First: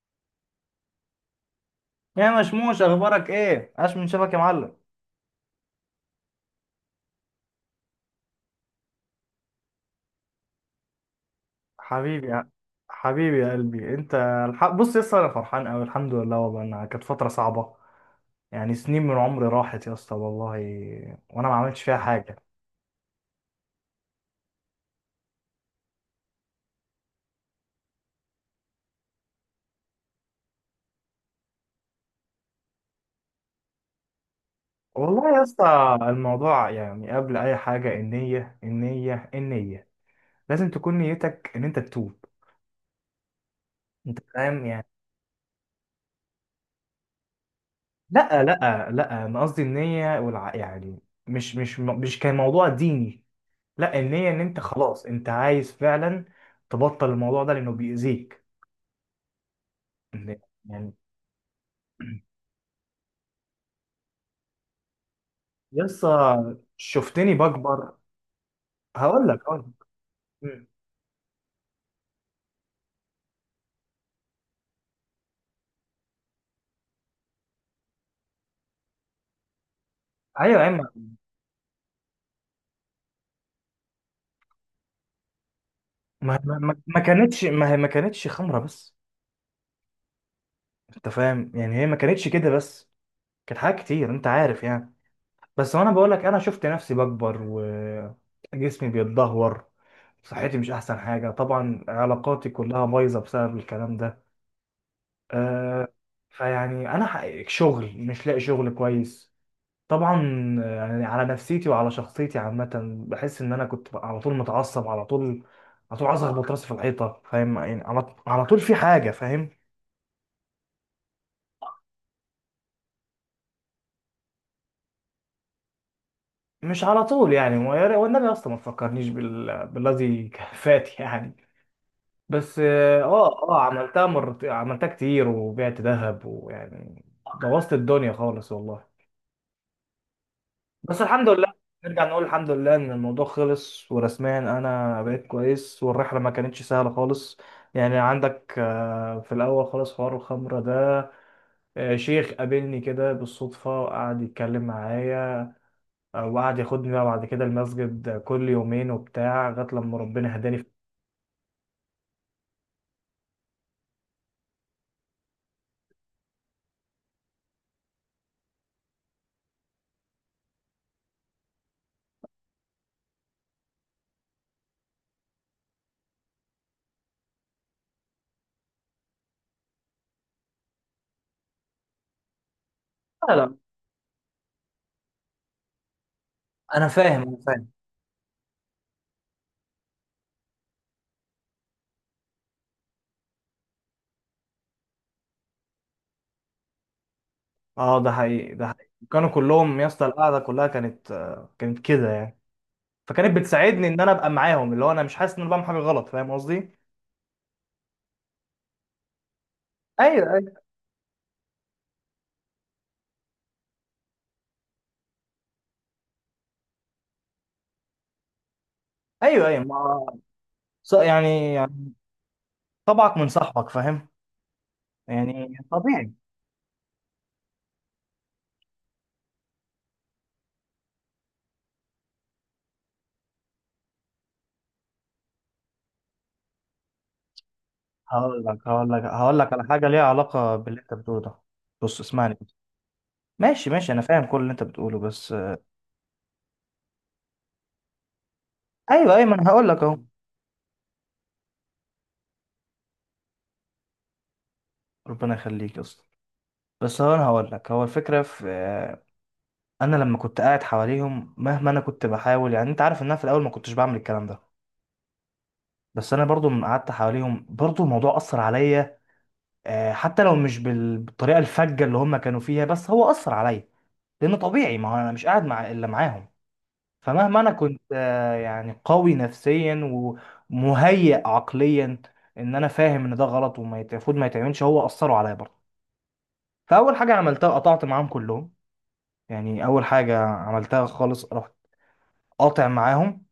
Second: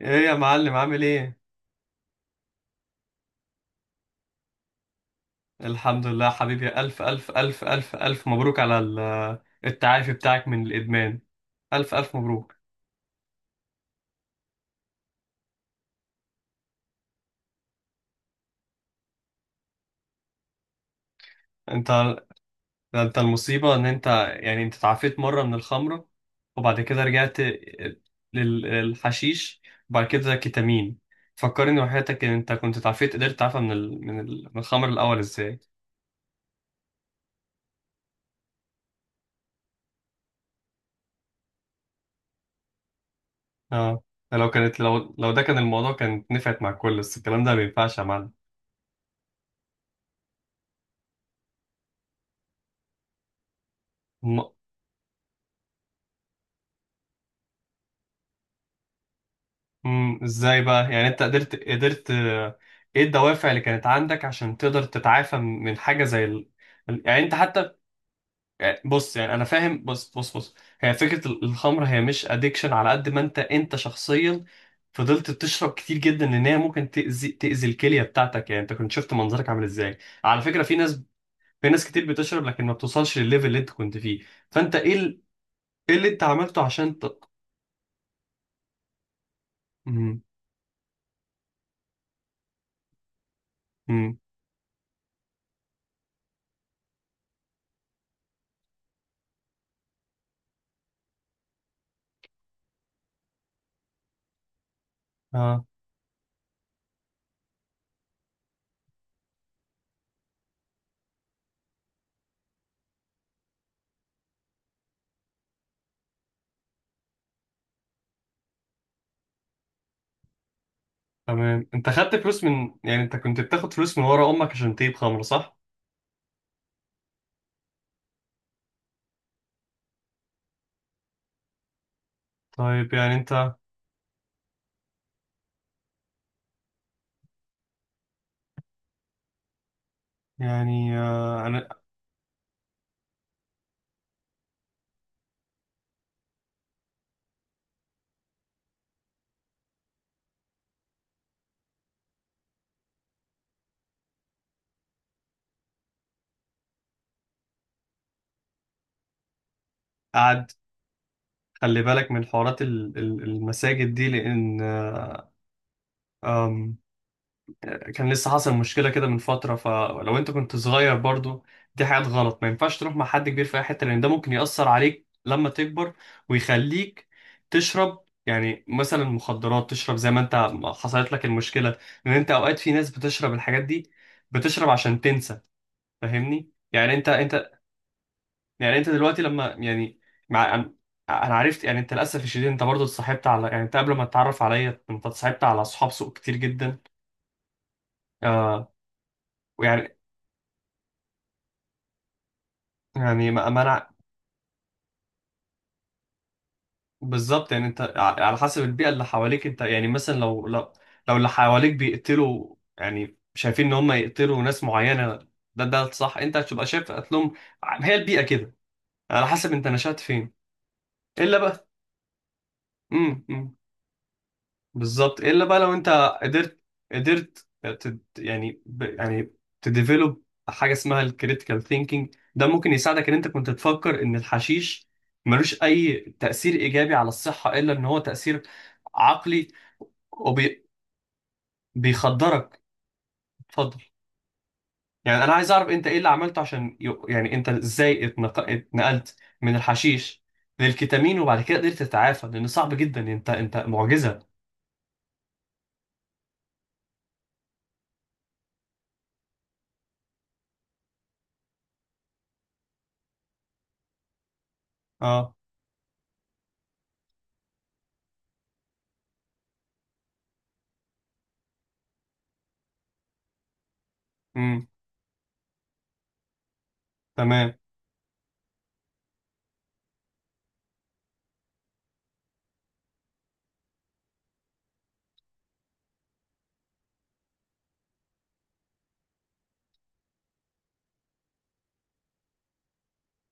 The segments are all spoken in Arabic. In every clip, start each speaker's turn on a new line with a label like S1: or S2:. S1: ايه يا معلم، عامل ايه؟
S2: يا مشموش، اخبارك ايه؟ عاش من شافك يا معلم.
S1: الحمد لله حبيبي، ألف ألف ألف ألف ألف مبروك على التعافي بتاعك من الإدمان. ألف ألف
S2: حبيبي يا
S1: مبروك.
S2: حبيبي يا قلبي انت. بص يا اسطى، انا فرحان قوي، الحمد لله، والله انها كانت فتره صعبه. يعني سنين من عمري راحت يا اسطى والله، وانا ما عملتش فيها
S1: انت
S2: حاجه.
S1: انت المصيبة ان انت، يعني انت تعافيت مرة من الخمرة وبعد كده رجعت للحشيش وبعد كده كيتامين. فكرني وحياتك، ان انت كنت تعافيت، قدرت تعافى من الخمر الأول
S2: والله يا
S1: ازاي؟
S2: اسطى الموضوع، يعني قبل اي حاجه النيه، لازم تكون نيتك ان انت تتوب.
S1: اه،
S2: انت
S1: لو
S2: فاهم
S1: كانت
S2: يعني.
S1: لو لو ده كان الموضوع كانت نفعت مع الكل، بس الكلام ده ما ينفعش يا معلم.
S2: لا لا لا، انا قصدي النيه، يعني مش كان موضوع ديني. لا، النية ان انت خلاص انت عايز فعلا تبطل الموضوع ده لانه بيأذيك. إن-
S1: ازاي بقى،
S2: يعني،
S1: يعني انت قدرت ، ايه الدوافع اللي كانت عندك عشان تقدر تتعافى من حاجه زي
S2: يسا
S1: يعني انت
S2: شفتني
S1: حتى،
S2: بكبر.
S1: يعني بص،
S2: هقول
S1: يعني
S2: لك
S1: انا
S2: هقول
S1: فاهم.
S2: لك.
S1: بص بص بص،
S2: مم.
S1: هي فكره الخمر، هي مش ادكشن، على قد ما انت شخصيا فضلت تشرب كتير جدا، لان هي ممكن تاذي الكليه بتاعتك. يعني انت كنت شفت منظرك عامل ازاي؟ على
S2: ايوه
S1: فكره
S2: يا
S1: في
S2: عم.
S1: ناس، في ناس كتير بتشرب لكن ما بتوصلش للليفل اللي انت كنت فيه. فانت ايه ايه اللي انت عملته عشان
S2: ما هي ما كانتش خمره بس.
S1: امم
S2: انت فاهم يعني، هي ما كانتش كده بس، كانت حاجات كتير،
S1: امم
S2: انت عارف يعني. بس وانا بقول لك، انا شفت نفسي بكبر وجسمي بيتدهور، صحتي مش احسن حاجه طبعا، علاقاتي كلها بايظه بسبب الكلام ده.
S1: اه،
S2: آه فيعني انا حقيقي شغل مش لاقي شغل كويس، طبعا. يعني على نفسيتي وعلى شخصيتي عامه، بحس ان انا كنت بقى على طول متعصب، على طول، على طول عايز اخبط راسي في الحيطه، فاهم يعني، على طول في حاجه، فاهم.
S1: تمام. انت خدت فلوس من، يعني انت كنت بتاخد فلوس من ورا امك عشان تجيب خمره، صح؟
S2: مش على طول يعني، والنبي اصلا ما تفكرنيش بالذي فات يعني. بس
S1: طيب، يعني انت،
S2: عملتها كتير وبعت ذهب ويعني بوظت الدنيا خالص والله.
S1: يعني
S2: بس الحمد لله،
S1: انا
S2: نرجع نقول الحمد لله ان الموضوع خلص ورسميا انا بقيت كويس، والرحله ما كانتش سهله خالص. يعني عندك، في الاول خالص حوار الخمره ده، شيخ قابلني كده بالصدفه وقعد يتكلم معايا، وقعد ياخدني بقى بعد كده المسجد كل يومين وبتاع لغايه لما ربنا
S1: قاعد،
S2: هداني
S1: خلي بالك من حوارات المساجد دي، لان آه، آم، كان لسه حصل مشكله كده من فتره. فلو انت كنت صغير برضو، دي حاجات غلط، ما ينفعش تروح مع حد كبير في اي حته، لان ده ممكن ياثر عليك لما تكبر ويخليك تشرب يعني مثلا مخدرات، تشرب زي ما انت حصلت لك المشكله. لان انت اوقات في ناس بتشرب
S2: لا لا،
S1: الحاجات دي بتشرب عشان تنسى. فاهمني؟
S2: انا
S1: يعني انت
S2: فاهم انا
S1: انت
S2: فاهم.
S1: يعني انت دلوقتي لما يعني مع انا، أنا عرفت يعني انت للاسف الشديد، انت برضو اتصاحبت على، يعني انت قبل ما تتعرف عليا انت اتصاحبت على اصحاب سوء كتير جدا.
S2: اه، ده حقيقي ده
S1: آه،
S2: حقيقي، كانوا كلهم يا
S1: ويعني،
S2: اسطى، القعده كلها كانت كده يعني.
S1: يعني
S2: فكانت
S1: ما
S2: بتساعدني
S1: انا
S2: ان انا ابقى معاهم، اللي هو انا مش حاسس ان انا بعمل حاجه غلط، فاهم قصدي.
S1: بالظبط. يعني انت على حسب البيئه اللي حواليك، انت يعني مثلا لو
S2: ايوه
S1: لو لو اللي حواليك بيقتلوا، يعني شايفين ان هم يقتلوا ناس معينه، ده صح، انت هتبقى شايف قتلهم. هي البيئه كده، على
S2: ايوه
S1: حسب
S2: ايوه،
S1: انت نشأت
S2: ما
S1: فين. الا
S2: يعني
S1: بقى.
S2: يعني طبعك
S1: امم
S2: من
S1: امم.
S2: صاحبك، فاهم،
S1: بالظبط. الا
S2: يعني
S1: بقى لو انت
S2: طبيعي.
S1: قدرت، قدرت تد يعني ب يعني تديفلوب حاجه اسمها الكريتيكال ثينكينج، ده ممكن يساعدك ان انت كنت تفكر ان الحشيش ملوش اي تاثير ايجابي على الصحه الا ان هو تاثير
S2: هقول لك هقول لك هقول
S1: عقلي
S2: لك على حاجه ليها علاقه باللي انت بتقوله ده. بص اسمعني بس.
S1: وبيخدرك.
S2: ماشي
S1: اتفضل.
S2: ماشي، انا فاهم كل اللي انت بتقوله،
S1: يعني انا
S2: بس.
S1: عايز اعرف، انت ايه اللي عملته عشان يعني انت ازاي اتنقلت
S2: ايوه ايوه، ما انا
S1: من
S2: هقول لك اهو،
S1: الحشيش للكتامين وبعد كده قدرت تتعافى؟ لان صعب جدا، انت معجزه.
S2: ربنا يخليك يا اسطى. بس هو، انا هقول لك، هو الفكره في انا لما كنت قاعد حواليهم، مهما انا كنت بحاول، يعني انت عارف ان انا في الاول ما كنتش بعمل الكلام ده.
S1: اه.
S2: بس انا برضو لما قعدت حواليهم برضو الموضوع اثر عليا. حتى لو مش بالطريقه الفجه اللي هم كانوا فيها، بس هو اثر عليا. لان
S1: امم
S2: طبيعي، ما هو انا مش قاعد مع الا معاهم. فمهما انا
S1: تمام.
S2: كنت يعني قوي نفسيا ومهيئ عقليا، ان انا فاهم ان ده غلط، المفروض ما يتعملش، هو اثروا عليا برضه. فاول حاجه عملتها قطعت معاهم كلهم. يعني اول حاجه عملتها خالص، رحت قاطع معاهم.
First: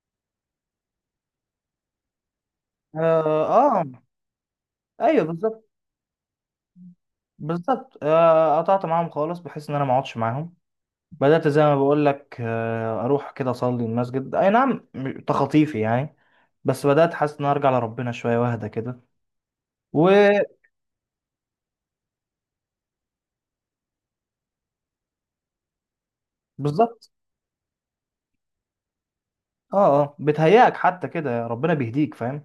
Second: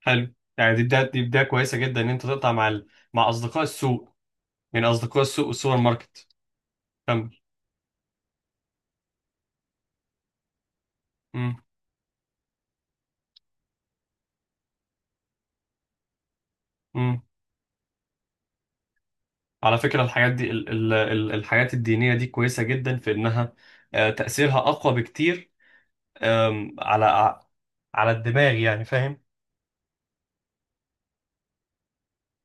S1: حلو، يعني دي بداية، دي بداية كويسة جدا ان انت تقطع مع مع
S2: اه,
S1: اصدقاء
S2: آه.
S1: السوق، يعني اصدقاء
S2: ايوه
S1: السوق
S2: بالظبط.
S1: والسوبر ماركت. كمل.
S2: بالظبط، قطعت معاهم خالص بحيث ان انا ما اقعدش معاهم. بدات
S1: امم
S2: زي ما بقول لك، اروح كده اصلي المسجد، اي نعم، تخطيفي يعني، بس بدات
S1: امم.
S2: حاسس ان أنا ارجع لربنا شويه واهدى كده.
S1: على فكرة الحاجات دي
S2: وبالظبط،
S1: الحاجات الدينية دي كويسة جدا في انها تأثيرها اقوى بكتير على على الدماغ، يعني فاهم.
S2: اه اه، بتهيأك حتى كده ربنا بيهديك، فاهم.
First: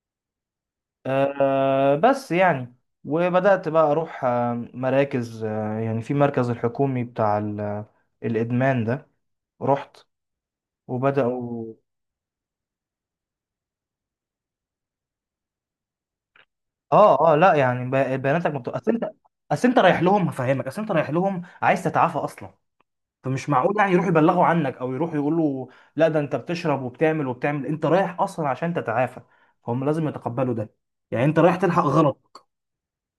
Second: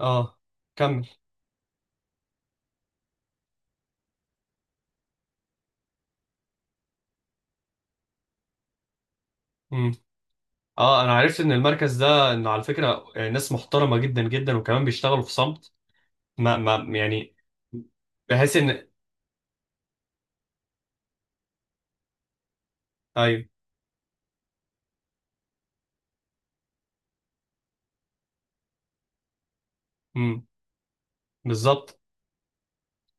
S1: اه، كمل.
S2: بس يعني وبدأت بقى أروح مراكز، يعني في مركز الحكومي بتاع الإدمان ده،
S1: امم
S2: رحت
S1: اه، انا عرفت ان
S2: وبدأوا.
S1: المركز ده انه على فكرة ناس محترمة جدا جدا وكمان بيشتغلوا في صمت. ما
S2: اه
S1: يعني
S2: اه، لا يعني، بياناتك
S1: بحيث
S2: مكتوبة.
S1: ان،
S2: أصل أنت، أصل أنت رايح لهم، هفهمك، أصل أنت رايح لهم عايز تتعافى أصلا،
S1: ايوه.
S2: فمش معقول يعني يروحوا يبلغوا عنك أو يروحوا يقولوا لا، ده أنت بتشرب وبتعمل وبتعمل. أنت رايح أصلا عشان تتعافى، فهم لازم
S1: امم
S2: يتقبلوا ده، يعني أنت رايح تلحق
S1: بالظبط.
S2: غلط.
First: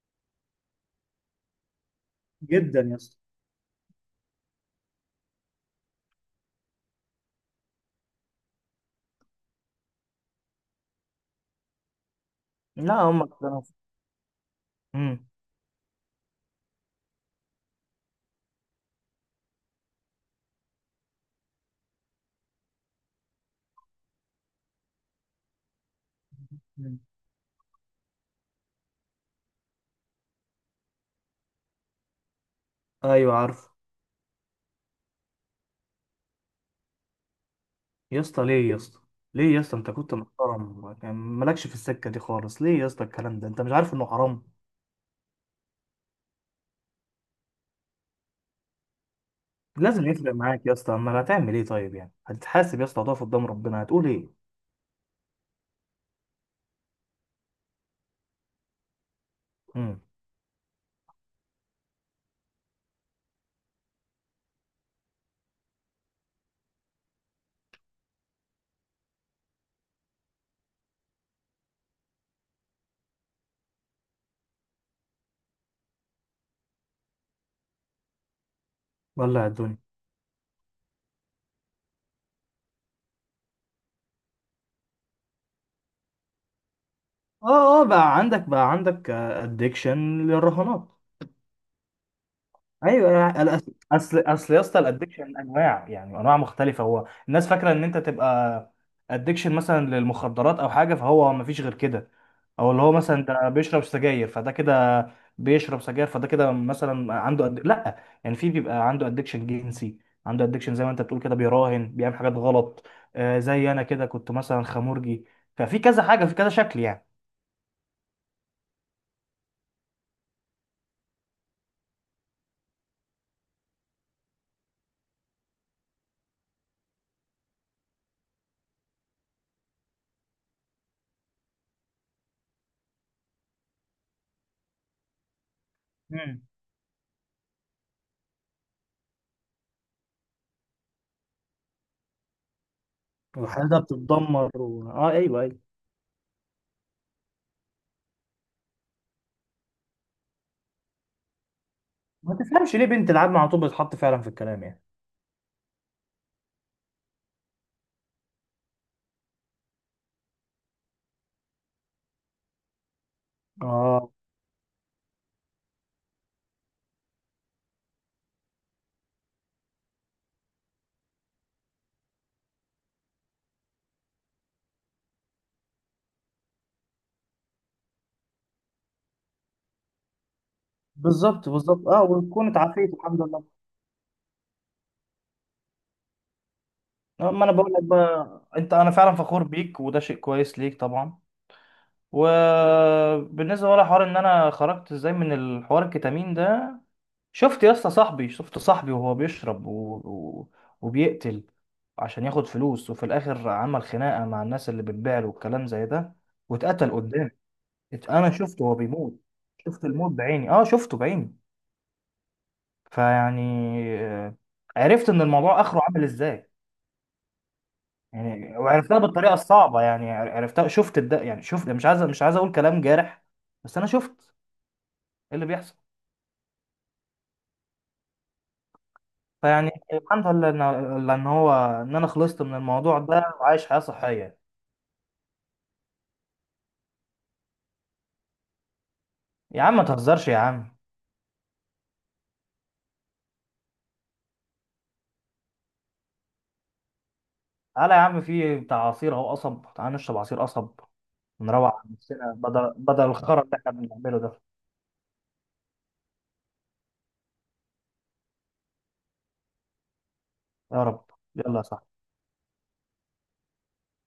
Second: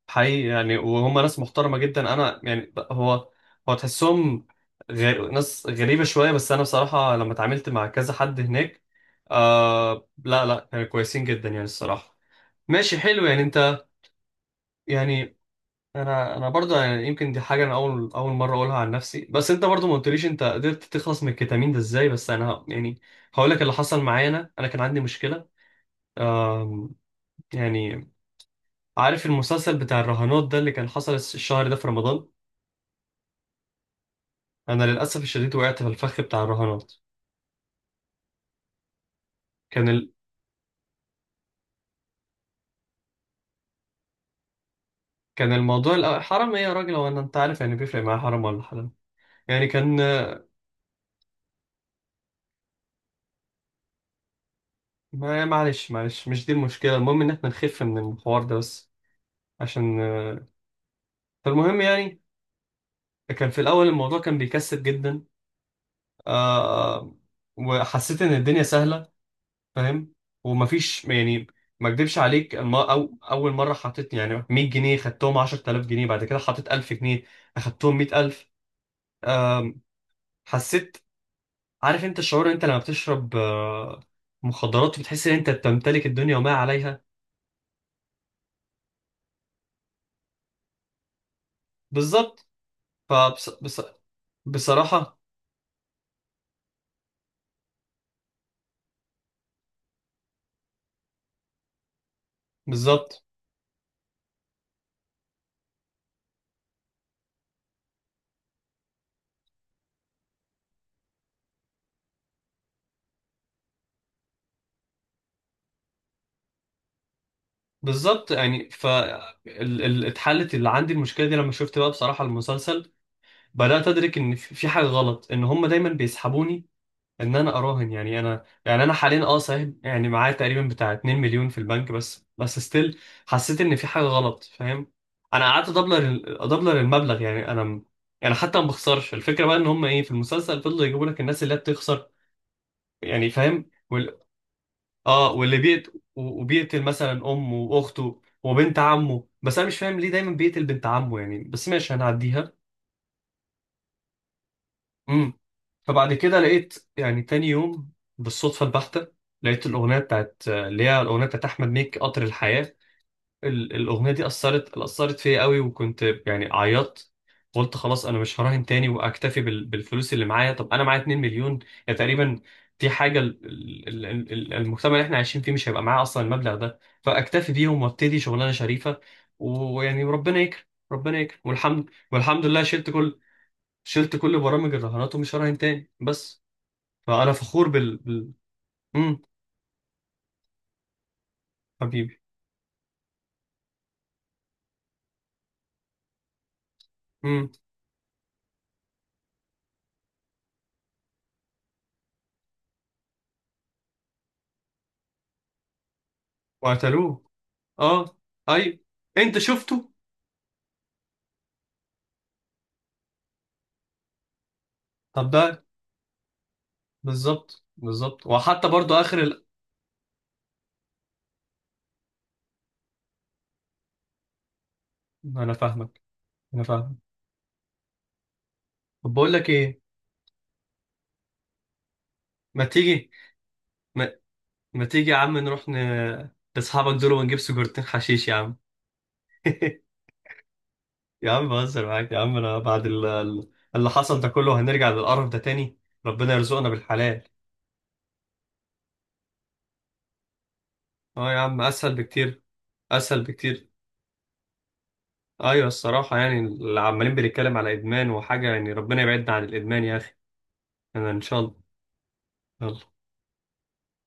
S1: حقيقي، يعني وهم ناس محترمة جدا. أنا يعني
S2: جدا يا اسطى.
S1: هو، هو تحسهم غير ناس غريبة شوية، بس أنا بصراحة لما اتعاملت مع كذا حد هناك آه، لا لا، كانوا كويسين جدا يعني الصراحة.
S2: لا
S1: ماشي،
S2: هم
S1: حلو، يعني
S2: كانوا.
S1: أنت،
S2: امم.
S1: يعني أنا برضه، يعني يمكن دي حاجة أنا أول مرة أقولها عن نفسي، بس أنت برضه ما قلتليش أنت قدرت تخلص من الكتامين ده إزاي. بس أنا يعني هقول لك اللي حصل معايا. أنا كان عندي مشكلة. آم،
S2: مم.
S1: يعني عارف المسلسل بتاع الرهانات ده اللي كان حصل الشهر ده في رمضان؟
S2: ايوه عارف.
S1: انا للاسف الشديد وقعت في الفخ بتاع الرهانات.
S2: يا اسطى ليه يا اسطى؟ ليه يا اسطى؟
S1: كان
S2: انت
S1: ال...
S2: كنت محترم، كان مالكش في السكه دي خالص، ليه يا اسطى الكلام ده؟ انت مش عارف انه حرام؟
S1: كان الموضوع حرام ايه يا راجل؟ هو انا، انت عارف يعني بيفرق معايا حرام ولا حلال؟ يعني كان،
S2: لازم يفرق معاك يا اسطى، اما هتعمل ايه؟ طيب يعني، هتتحاسب يا اسطى، هتقف قدام ربنا هتقول ايه؟
S1: ما معلش معلش، مش دي المشكله. المهم ان احنا نخف من الحوار ده بس،
S2: امم.
S1: عشان فالمهم يعني كان في الاول الموضوع كان بيكسب جدا. آه... وحسيت ان الدنيا سهله، فاهم. ومفيش يعني، ما اكدبش عليك اول مره حطيت يعني 100 جنيه خدتهم 10,000 جنيه، بعد كده حطيت 1000 جنيه اخدتهم 100,000.
S2: ولا الدنيا.
S1: آم، حسيت، عارف انت الشعور انت لما بتشرب مخدرات، بتحس ان انت بتمتلك الدنيا وما عليها؟
S2: اه اه، بقى عندك ادكشن للرهانات.
S1: بالظبط.
S2: ايوه،
S1: فبص... بص...
S2: اصل يا اسطى،
S1: بصراحة.
S2: الادكشن انواع، يعني انواع مختلفه. هو الناس فاكره ان انت تبقى ادكشن مثلا للمخدرات او حاجه، فهو ما فيش غير كده، او اللي هو مثلا
S1: بالظبط
S2: ده بيشرب سجاير فده كده، بيشرب سجاير فده كده مثلا عنده لا، يعني في بيبقى عنده ادكشن جنسي، عنده ادكشن زي ما انت بتقول كده، بيراهن، بيعمل حاجات غلط. زي انا كده، كنت مثلا خمورجي، ففي كذا حاجه، في كذا شكل يعني.
S1: بالظبط. يعني اتحلت اللي عندي المشكلة دي لما شفت بقى بصراحة المسلسل. بدأت أدرك إن في حاجة غلط، إن هم دايما بيسحبوني ان انا اراهن. يعني انا، يعني انا حاليا اه صحيح، يعني معايا تقريبا بتاع 2 مليون في البنك، بس بس ستيل حسيت ان في حاجه غلط، فاهم؟ انا قعدت ادبلر
S2: مم.
S1: ادبلر المبلغ، يعني انا يعني حتى ما بخسرش. الفكره بقى ان هم ايه، في المسلسل فضلوا يجيبوا لك الناس اللي هي بتخسر، يعني فاهم.
S2: وحاجه بتتدمر اه،
S1: اه،
S2: ايوه ايوه.
S1: وبيقتل مثلا امه واخته وبنت عمه، بس انا مش فاهم ليه دايما بيقتل بنت عمه يعني، بس ماشي
S2: ما
S1: هنعديها.
S2: تفهمش ليه بنت العم على طول بتتحط فعلا في الكلام، يعني.
S1: فبعد كده لقيت يعني تاني يوم بالصدفة البحتة لقيت الأغنية بتاعت، اللي هي الأغنية بتاعت أحمد مكي، قطر الحياة.
S2: اه
S1: الأغنية دي أثرت فيا قوي، وكنت يعني عيطت. قلت خلاص أنا مش هراهن تاني وأكتفي بالفلوس اللي معايا. طب أنا معايا 2 مليون يعني تقريبا، دي حاجة المجتمع اللي احنا عايشين فيه مش هيبقى معاه أصلا المبلغ ده، فأكتفي بيهم وأبتدي شغلانة شريفة ويعني ربنا يكرم، ربنا يكرم
S2: بالظبط بالظبط،
S1: والحمد
S2: اه،
S1: والحمد
S2: وتكون
S1: لله. شلت
S2: اتعافيت
S1: كل،
S2: الحمد لله.
S1: شلت كل برامج الرهانات ومش هراهن تاني بس. فانا
S2: ما انا
S1: فخور
S2: بقول لك بقى، انت انا فعلا
S1: امم
S2: فخور بيك، وده شيء كويس ليك طبعا.
S1: حبيبي.
S2: وبالنسبه بقى لحوار ان انا خرجت ازاي من الحوار الكتامين ده،
S1: امم
S2: شفت يا اسطى صاحبي، شفت صاحبي وهو بيشرب و... وبيقتل عشان ياخد فلوس، وفي الاخر عمل خناقه مع الناس اللي بتبيع له والكلام زي ده، واتقتل
S1: وقتلوه.
S2: قدامي.
S1: اه.
S2: انا شفته وهو
S1: ايوه،
S2: بيموت،
S1: انت
S2: شفت
S1: شفته.
S2: الموت بعيني، شفته بعيني. فيعني، آه، عرفت ان
S1: طب
S2: الموضوع
S1: ده،
S2: اخره عامل ازاي.
S1: بالظبط بالظبط،
S2: يعني
S1: وحتى برضو
S2: وعرفتها
S1: اخر
S2: بالطريقه الصعبه، يعني عرفتها، شفت يعني شفت، مش عايز اقول كلام جارح، بس انا شفت ايه اللي
S1: انا
S2: بيحصل.
S1: فاهمك، انا فاهمك. طب بقول لك
S2: فيعني
S1: ايه،
S2: الحمد لله ان انا خلصت من
S1: ما
S2: الموضوع
S1: تيجي،
S2: ده وعايش حياه
S1: ما,
S2: صحيه.
S1: ما تيجي يا عم نروح لاصحابك دول ونجيب سجارتين حشيش يا عم؟
S2: يا عم ما تهزرش يا عم.
S1: يا عم بهزر معاك يا عم، انا بعد اللي حصل ده كله هنرجع للقرف ده تاني؟ ربنا يرزقنا بالحلال.
S2: تعالى يا عم، في بتاع عصير اهو قصب، تعالى نشرب عصير قصب،
S1: اه يا عم،
S2: نروق عن
S1: اسهل
S2: نفسنا
S1: بكتير،
S2: بدل
S1: اسهل
S2: الخرا اللي
S1: بكتير.
S2: احنا بنعمله ده.
S1: ايوه الصراحه، يعني اللي عمالين بنتكلم على ادمان وحاجه، يعني ربنا يبعدنا عن الادمان يا اخي.
S2: يا رب.
S1: انا ان شاء
S2: يلا يا
S1: الله.
S2: صاحبي.
S1: يلا.